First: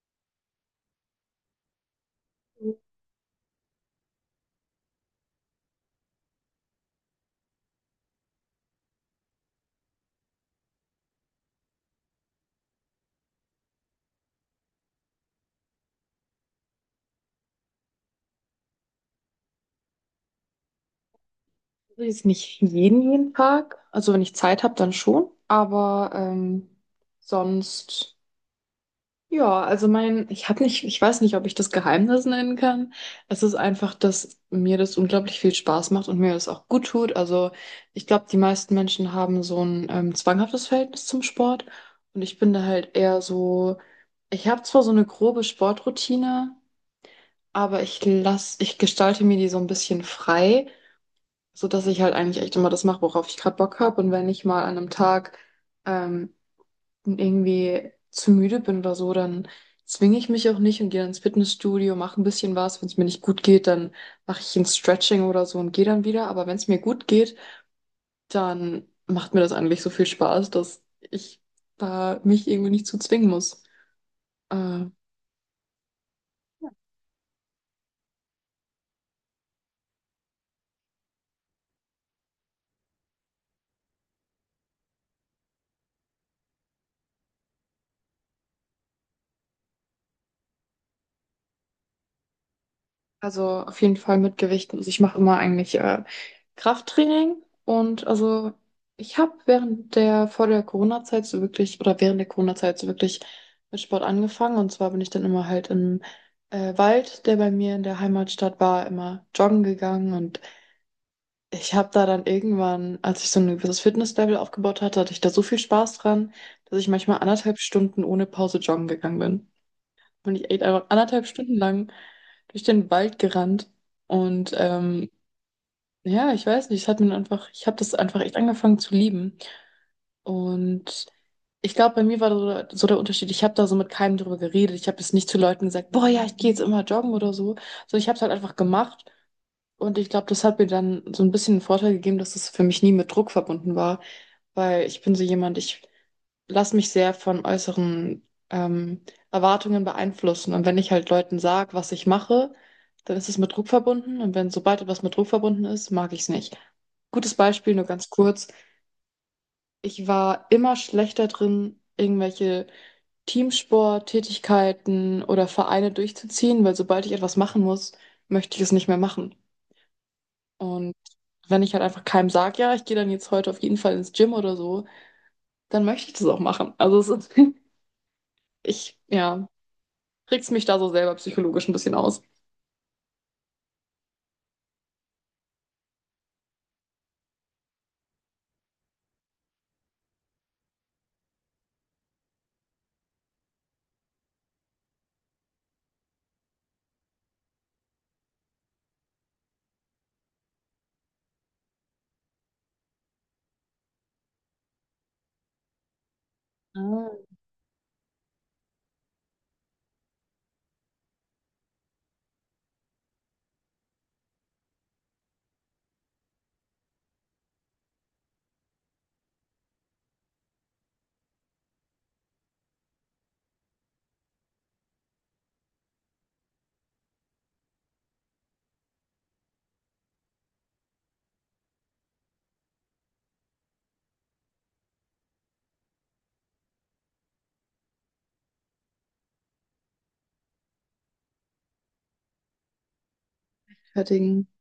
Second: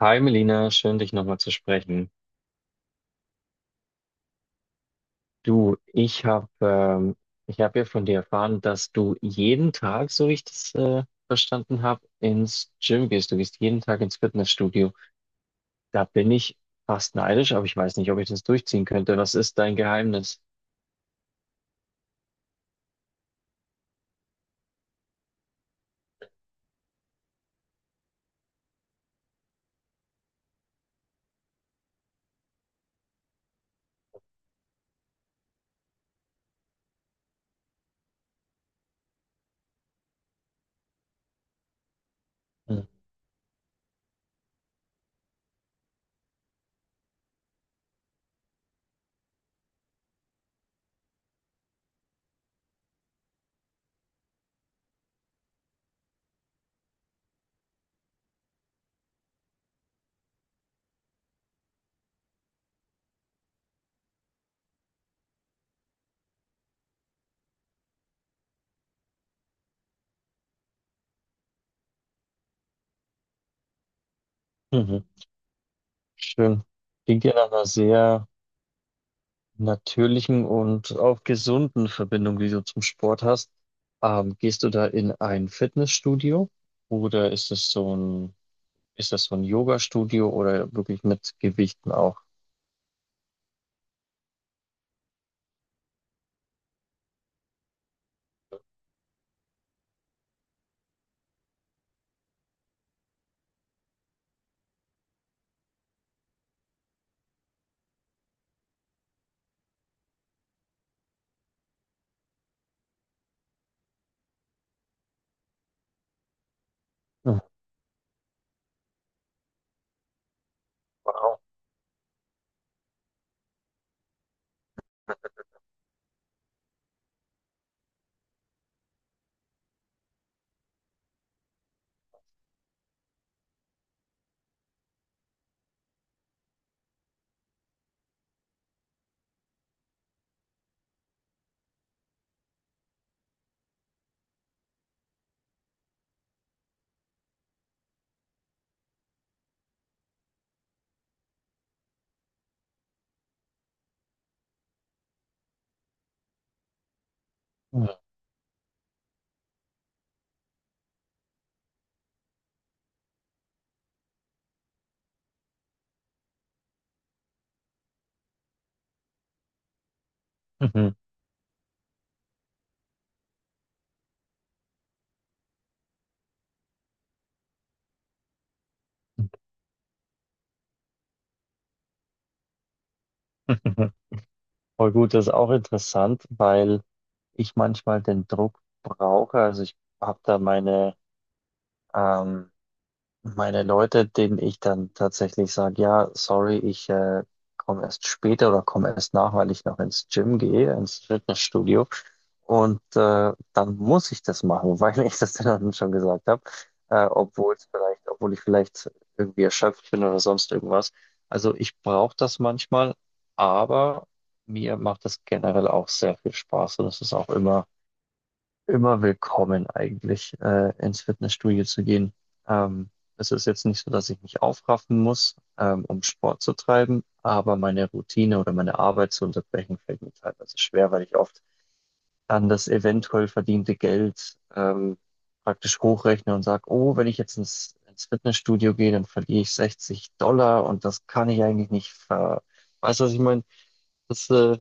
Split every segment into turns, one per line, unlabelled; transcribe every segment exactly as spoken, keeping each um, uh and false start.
Hi Melina, schön dich nochmal zu sprechen. Du, ich habe ähm, ich hab ja von dir erfahren, dass du jeden Tag, so wie ich das äh, verstanden habe, ins Gym gehst. Du gehst jeden Tag ins Fitnessstudio. Da bin ich fast neidisch, aber ich weiß nicht, ob ich das durchziehen könnte. Was ist dein Geheimnis?
Also jetzt nicht jeden, jeden Tag. Also wenn ich Zeit habe, dann schon. Aber ähm, sonst, ja, also mein, ich habe nicht, ich weiß nicht, ob ich das Geheimnis nennen kann. Es ist einfach, dass mir das unglaublich viel Spaß macht und mir das auch gut tut. Also ich glaube, die meisten Menschen haben so ein ähm, zwanghaftes Verhältnis zum Sport. Und ich bin da
Hm.
halt eher so, ich habe zwar so eine grobe Sportroutine, aber ich lass, ich gestalte mir die so ein bisschen frei, so dass ich halt eigentlich echt immer das mache, worauf ich gerade Bock habe. Und wenn ich mal an einem Tag ähm, irgendwie zu müde bin oder so, dann zwinge ich mich auch nicht und gehe dann ins Fitnessstudio, mache ein bisschen was. Wenn es mir nicht gut geht, dann mache ich ein Stretching oder so und gehe dann wieder. Aber wenn es mir gut geht, dann macht mir das eigentlich so viel Spaß, dass ich da mich irgendwie nicht zu zwingen muss. Äh,
Mhm. Schön. Klingt ja nach einer sehr natürlichen und auch gesunden Verbindung, die du zum Sport hast. Ähm, gehst du da in ein Fitnessstudio. Oder ist es so ein Ist das so ein Yoga Studio oder wirklich mit Gewichten auch?
Also auf jeden Fall mit Gewichten. Also ich mache immer eigentlich äh, Krafttraining, und also ich habe während der vor der Corona-Zeit so wirklich oder während der Corona-Zeit so wirklich mit Sport angefangen, und zwar bin ich dann immer halt im äh, Wald, der bei mir in der Heimatstadt war, immer joggen gegangen. Und ich habe da dann irgendwann, als ich so ein gewisses Fitnesslevel aufgebaut hatte, hatte ich da so viel Spaß dran, dass ich manchmal
Mhm.
anderthalb Stunden ohne Pause joggen gegangen bin. Und ich echt einfach anderthalb
Wow.
Stunden lang durch den Wald gerannt. Und ähm, ja, ich weiß nicht, es hat mir einfach, ich habe das einfach echt angefangen zu lieben. Und ich glaube, bei mir war so, so der Unterschied, ich habe da so mit keinem drüber geredet. Ich habe jetzt nicht zu Leuten gesagt, boah, ja, ich gehe jetzt immer joggen oder so, sondern ich habe es halt einfach gemacht. Und ich glaube, das hat mir dann so ein bisschen einen Vorteil gegeben, dass es für mich nie mit Druck verbunden war, weil ich bin so jemand, ich lasse mich sehr von äußeren ähm, Erwartungen beeinflussen. Und wenn ich halt Leuten sage, was ich mache, dann ist es mit Druck verbunden. Und wenn sobald etwas mit Druck verbunden ist, mag ich es nicht. Gutes Beispiel, nur
Mhm.
ganz kurz. Ich war immer schlechter drin, irgendwelche Teamsport-Tätigkeiten oder Vereine durchzuziehen, weil sobald ich etwas machen muss, möchte ich es nicht mehr machen. Und
Mhm.
wenn ich halt einfach keinem sage, ja, ich gehe dann jetzt heute auf jeden Fall ins Gym oder so, dann möchte ich das auch machen. Also es ist, ich, ja, reg's mich da so selber psychologisch ein bisschen aus.
Mhm. Voll gut, das ist auch interessant, weil ich manchmal den Druck brauche. Also, ich habe da meine, ähm meine Leute, denen ich dann tatsächlich sage, ja, sorry, ich äh, komme erst später oder komme erst nach, weil ich noch ins Gym gehe, ins Fitnessstudio. Und äh, dann muss ich das machen, weil ich das dann schon gesagt habe, äh,
Ah.
obwohl es vielleicht, obwohl ich vielleicht irgendwie erschöpft bin oder sonst irgendwas. Also ich brauche das manchmal, aber mir macht das generell auch sehr viel Spaß, und es ist auch immer immer willkommen eigentlich, äh, ins Fitnessstudio zu gehen. Ähm, Es ist jetzt nicht so, dass ich mich aufraffen muss, ähm, um Sport zu treiben, aber meine Routine oder meine Arbeit zu unterbrechen fällt mir teilweise schwer, weil ich oft an das eventuell verdiente Geld, ähm, praktisch hochrechne und sage, oh, wenn ich jetzt ins, ins Fitnessstudio gehe, dann verliere ich sechzig Dollar, und das kann ich eigentlich nicht ver... Weißt du, was ich meine? Das,
Fertigen.
äh,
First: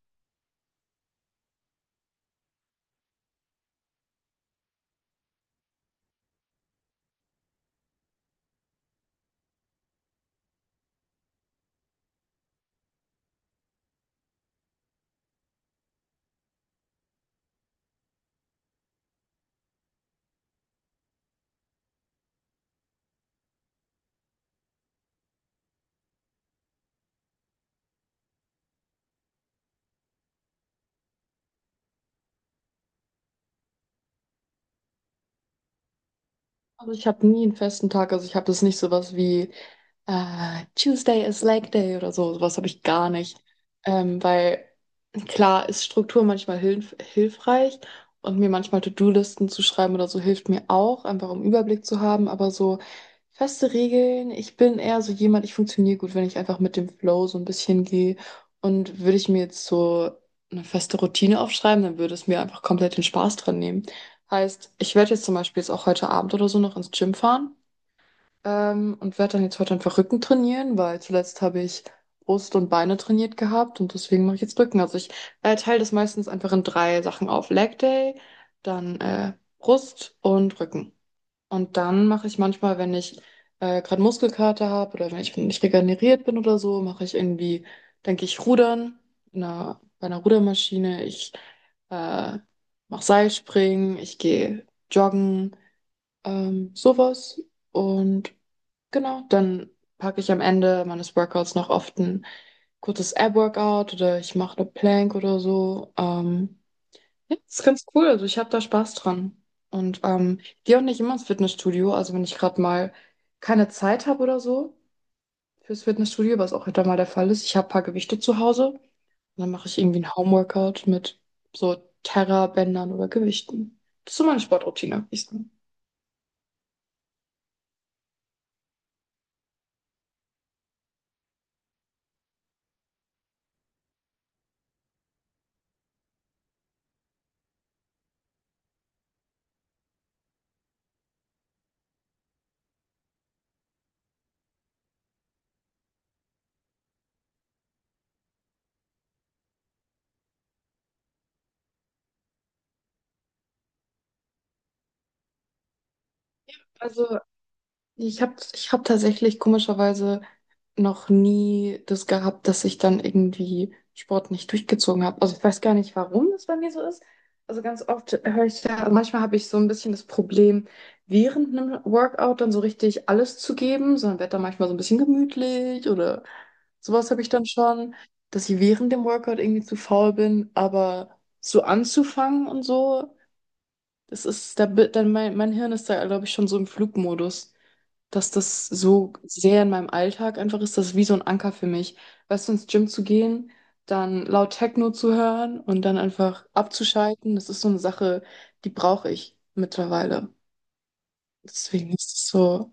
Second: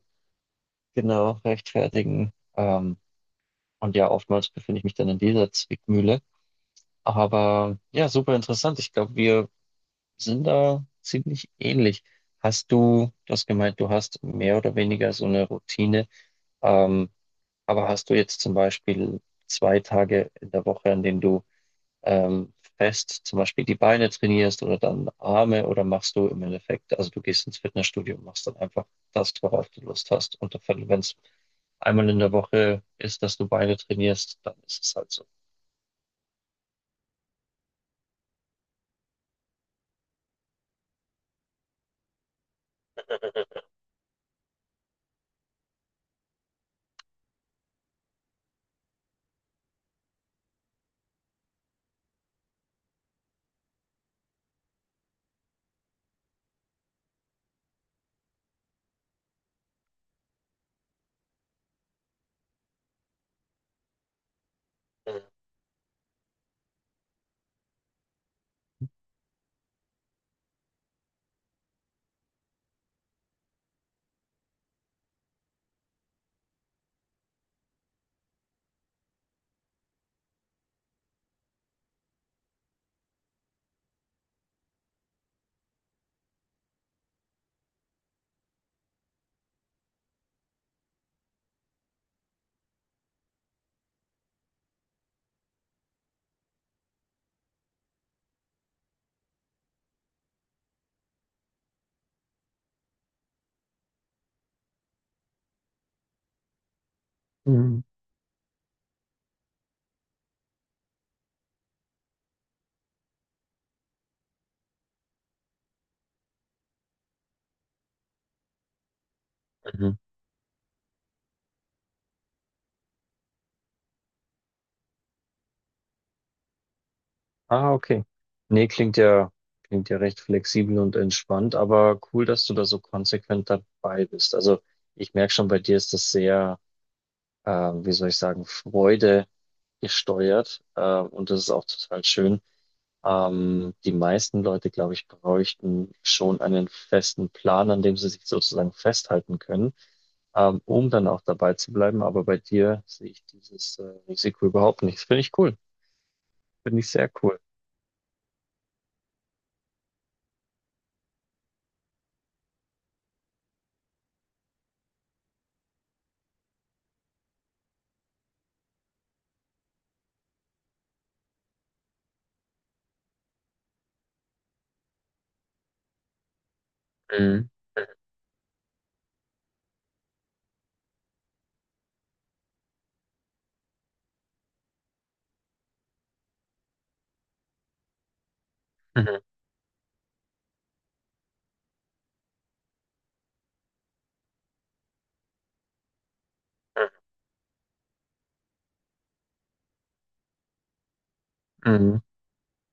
genau, rechtfertigen. Ähm, und ja, oftmals befinde ich mich dann in dieser Zwickmühle. Aber ja, super interessant. Ich glaube, wir sind da ziemlich ähnlich. Hast du, du hast gemeint, du hast mehr oder weniger so eine Routine. Ähm, aber hast du jetzt zum Beispiel zwei Tage in der Woche, an denen du ähm, fest zum Beispiel die Beine trainierst oder dann Arme, oder machst du im Endeffekt, also du gehst ins Fitnessstudio und machst dann einfach das, worauf du Lust hast? Und wenn es einmal in der Woche ist, dass du Beine trainierst, dann ist es halt so.
Also ich habe nie einen festen Tag, also ich habe das nicht, sowas wie äh, Tuesday is Leg Day oder so, sowas habe ich gar nicht. Ähm, weil klar ist Struktur manchmal hilf hilfreich, und mir manchmal To-Do-Listen zu schreiben oder so hilft mir auch, einfach um Überblick zu haben. Aber so feste Regeln, ich bin eher so jemand, ich funktioniere gut, wenn ich einfach mit dem Flow so ein bisschen gehe. Und würde ich mir jetzt so eine feste Routine aufschreiben, dann würde es mir einfach komplett den Spaß dran nehmen. Heißt, ich werde jetzt zum Beispiel jetzt auch heute Abend oder so noch ins Gym fahren, ähm, und werde dann jetzt heute einfach Rücken trainieren, weil zuletzt habe ich Brust und Beine trainiert gehabt und deswegen mache ich jetzt Rücken. Also ich äh, teile das meistens einfach in drei Sachen auf. Leg Day, dann äh, Brust und Rücken. Und dann mache ich manchmal, wenn ich äh, gerade Muskelkater habe oder wenn ich nicht regeneriert bin oder so, mache ich irgendwie, denke ich, Rudern in einer, bei einer Rudermaschine. Ich äh, mache Seilspringen, ich gehe joggen, ähm, sowas. Und genau, dann packe ich am Ende meines Workouts noch oft ein kurzes Ab-Workout, oder ich mache eine Plank oder so. Ähm, ja, das ist
Mhm.
ganz cool. Also ich habe da Spaß dran. Und ähm, ich gehe auch nicht immer ins Fitnessstudio. Also wenn ich gerade mal keine Zeit habe oder so fürs Fitnessstudio, was auch öfter mal der Fall ist, ich habe ein paar Gewichte zu Hause. Und dann mache ich irgendwie
Mhm.
ein Homeworkout mit so Terra-Bändern oder Gewichten. Das ist so meine Sportroutine, würde ich sagen.
Ah, okay. Nee, klingt ja, klingt ja recht flexibel und entspannt, aber cool, dass du da so konsequent dabei bist. Also ich merke schon, bei dir ist das sehr, ähm, wie soll ich sagen, Freude gesteuert, äh, und das ist auch total schön. Ähm, die meisten Leute, glaube ich, bräuchten schon einen festen Plan, an dem sie sich sozusagen festhalten können, ähm, um dann auch dabei zu bleiben. Aber bei dir sehe ich dieses, äh, Risiko überhaupt nicht. Das finde ich cool. Finde ich sehr
Also
cool.
Ich habe ich hab tatsächlich komischerweise noch nie das gehabt, dass ich dann irgendwie Sport nicht durchgezogen habe. Also ich weiß gar nicht, warum das bei mir so ist. Also ganz oft höre ich ja, also manchmal habe ich so ein bisschen das Problem, während einem Workout dann so richtig alles zu geben, sondern werde dann manchmal so ein bisschen gemütlich. Oder sowas habe ich dann
Mhm.
schon, dass ich während dem Workout irgendwie zu faul bin, aber so anzufangen und so, das ist, da, bi- dann mein, mein Hirn ist da, glaube ich, schon so im Flugmodus, dass das so
Mhm.
sehr in meinem Alltag einfach ist, das ist wie so ein Anker für mich. Weißt du, ins Gym zu gehen, dann laut Techno zu hören und dann einfach
Mhm.
abzuschalten, das ist so eine Sache, die brauche ich mittlerweile. Deswegen
Mhm.
ist es so,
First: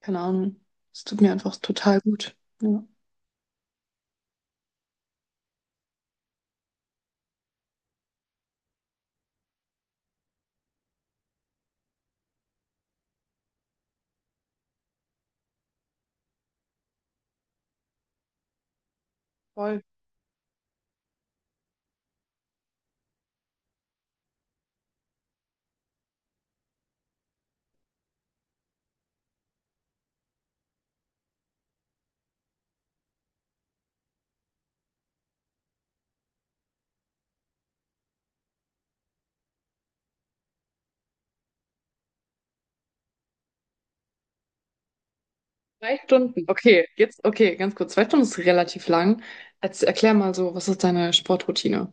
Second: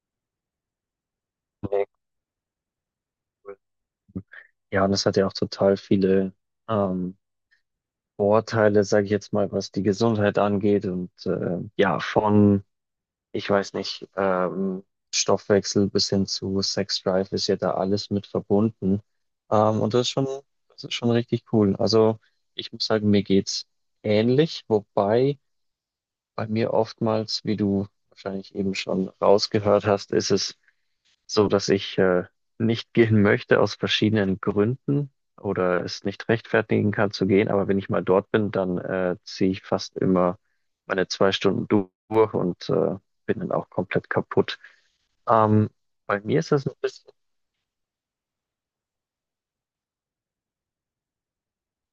keine Ahnung, es tut mir einfach
Nee,
total gut. Ja,
cool. Ja, und es hat ja auch total viele ähm, Vorteile, sage ich jetzt mal, was die Gesundheit angeht. Und äh, ja, von, ich weiß nicht, ähm, Stoffwechsel bis hin zu Sex Drive, ist ja da alles mit verbunden. Ähm,
voll.
und das ist schon, das ist schon richtig cool. Also ich muss sagen, mir geht's ähnlich, wobei bei mir oftmals, wie du wahrscheinlich eben schon rausgehört hast, ist es so, dass ich äh, nicht gehen möchte aus verschiedenen Gründen oder es nicht rechtfertigen kann zu gehen. Aber wenn ich mal dort bin, dann äh, ziehe ich fast immer meine zwei Stunden durch und äh, bin dann auch komplett kaputt. Ähm,
Zwei
Bei mir
Stunden,
ist das ein
okay,
bisschen,
jetzt, okay, ganz kurz. Zwei Stunden ist relativ lang. Jetzt erklär mal, so, was ist deine Sportroutine?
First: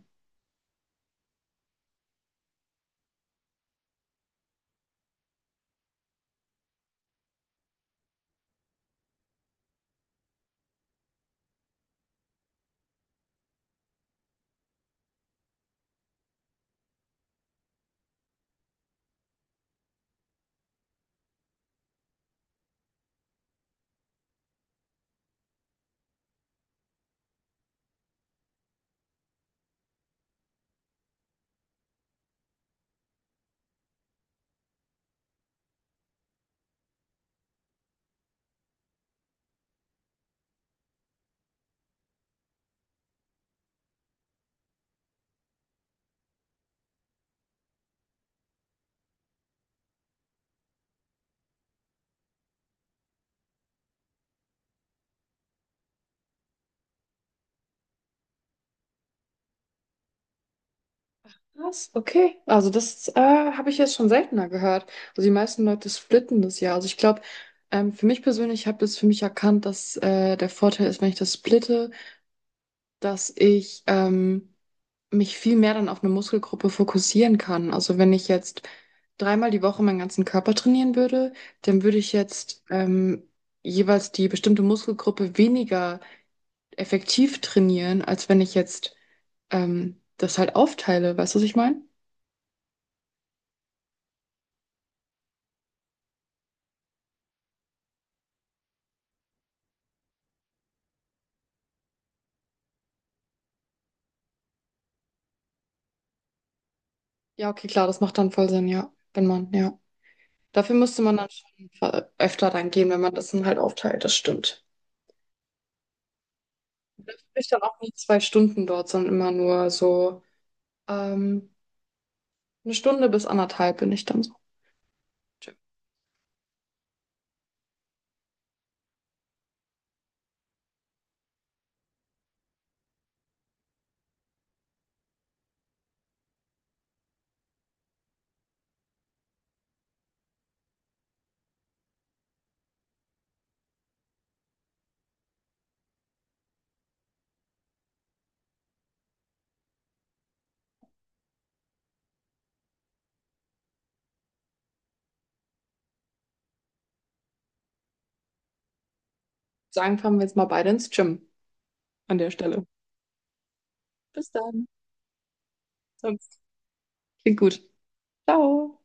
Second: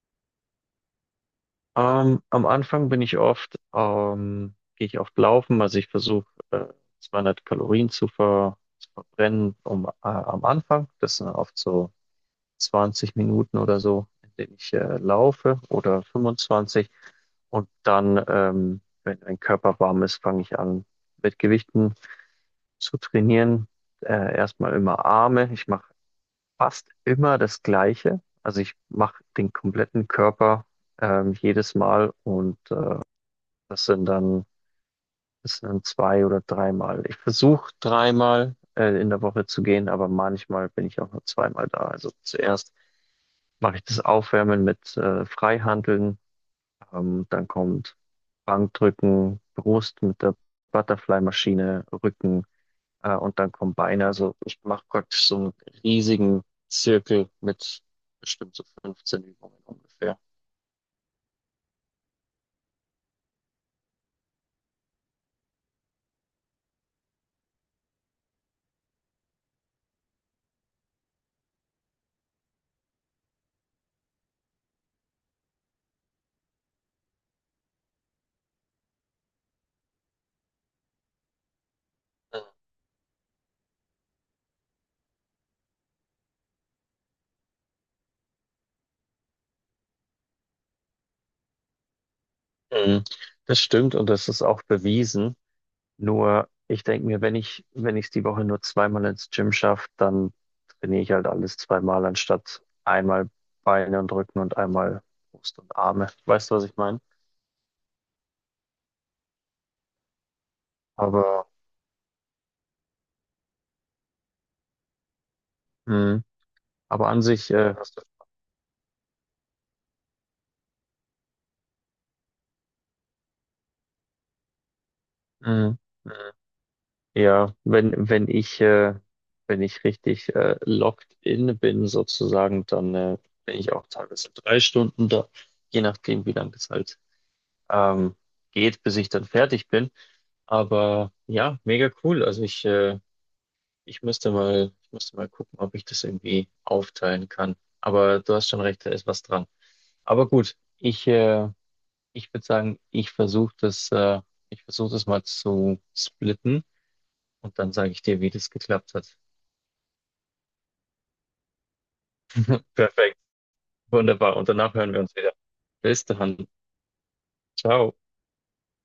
ähm, am Anfang bin ich oft, ähm, gehe ich oft laufen, also ich versuche äh, zweihundert Kalorien zu ver zu verbrennen um äh, am Anfang. Das sind oft so zwanzig Minuten oder so, in denen ich äh, laufe, oder fünfundzwanzig. Und dann, ähm, wenn mein Körper warm ist, fange ich an, mit Gewichten zu trainieren. Äh, erstmal immer Arme. Ich mache fast immer das Gleiche. Also ich mache den kompletten Körper ähm, jedes Mal, und äh, das sind dann, das sind dann zwei oder dreimal. Ich versuche dreimal äh, in der Woche zu gehen, aber manchmal bin ich auch nur zweimal da. Also zuerst mache ich das Aufwärmen mit äh, Freihanteln. Ähm, dann kommt Bankdrücken, Brust mit der Butterfly-Maschine, Rücken äh, und dann kommen Beine. Also ich mache praktisch so einen riesigen Zirkel mit bestimmt so fünfzehn Übungen ungefähr.
Was? Okay. Also das äh, habe ich jetzt schon seltener gehört. Also die meisten Leute splitten das ja. Also ich glaube, ähm, für mich persönlich, ich habe das für mich erkannt, dass äh, der Vorteil ist, wenn ich das splitte, dass ich ähm, mich viel mehr dann auf eine Muskelgruppe fokussieren kann. Also wenn ich jetzt dreimal die Woche meinen ganzen Körper trainieren würde, dann würde ich jetzt ähm, jeweils die bestimmte Muskelgruppe weniger effektiv trainieren, als wenn ich jetzt ähm, das halt aufteile. Weißt du, was ich meine?
Mhm. Das stimmt, und das ist auch bewiesen. Nur, ich denke mir, wenn ich, wenn ich es die Woche nur zweimal ins Gym schaffe, dann trainiere ich halt alles zweimal, anstatt einmal Beine und Rücken und einmal Brust und Arme. Weißt du, was ich meine?
Ja, okay, klar, das macht dann voll Sinn, ja. Wenn man, ja. Dafür müsste man dann
Aber,
schon ver- öfter dann gehen, wenn man das dann halt aufteilt, das stimmt.
mh, aber
Dafür
an
bin ich
sich,
dann
äh,
auch nie
hast
zwei Stunden dort, sondern immer nur so ähm, eine Stunde bis anderthalb bin ich dann so im
du,
Gym.
mh, ja, wenn, wenn ich, äh, wenn ich richtig äh, locked in bin, sozusagen, dann äh, bin ich auch teilweise drei Stunden da, je nachdem, wie lange es halt ähm, geht, bis ich dann fertig bin. Aber ja, mega cool. Also ich, äh, ich müsste mal, ich müsste mal gucken, ob ich das irgendwie aufteilen kann. Aber du hast schon recht, da ist was dran. Aber gut, ich, äh, ich würde sagen, ich versuche das, äh, ich versuche das mal zu splitten und dann sage ich dir, wie das geklappt hat.
Sagen, fahren wir jetzt mal beide ins Gym an der Stelle.
Perfekt,
Bis
wunderbar. Und
dann.
danach hören wir uns wieder. Bis
Sonst
dann.
klingt gut.
Ciao.
Ciao.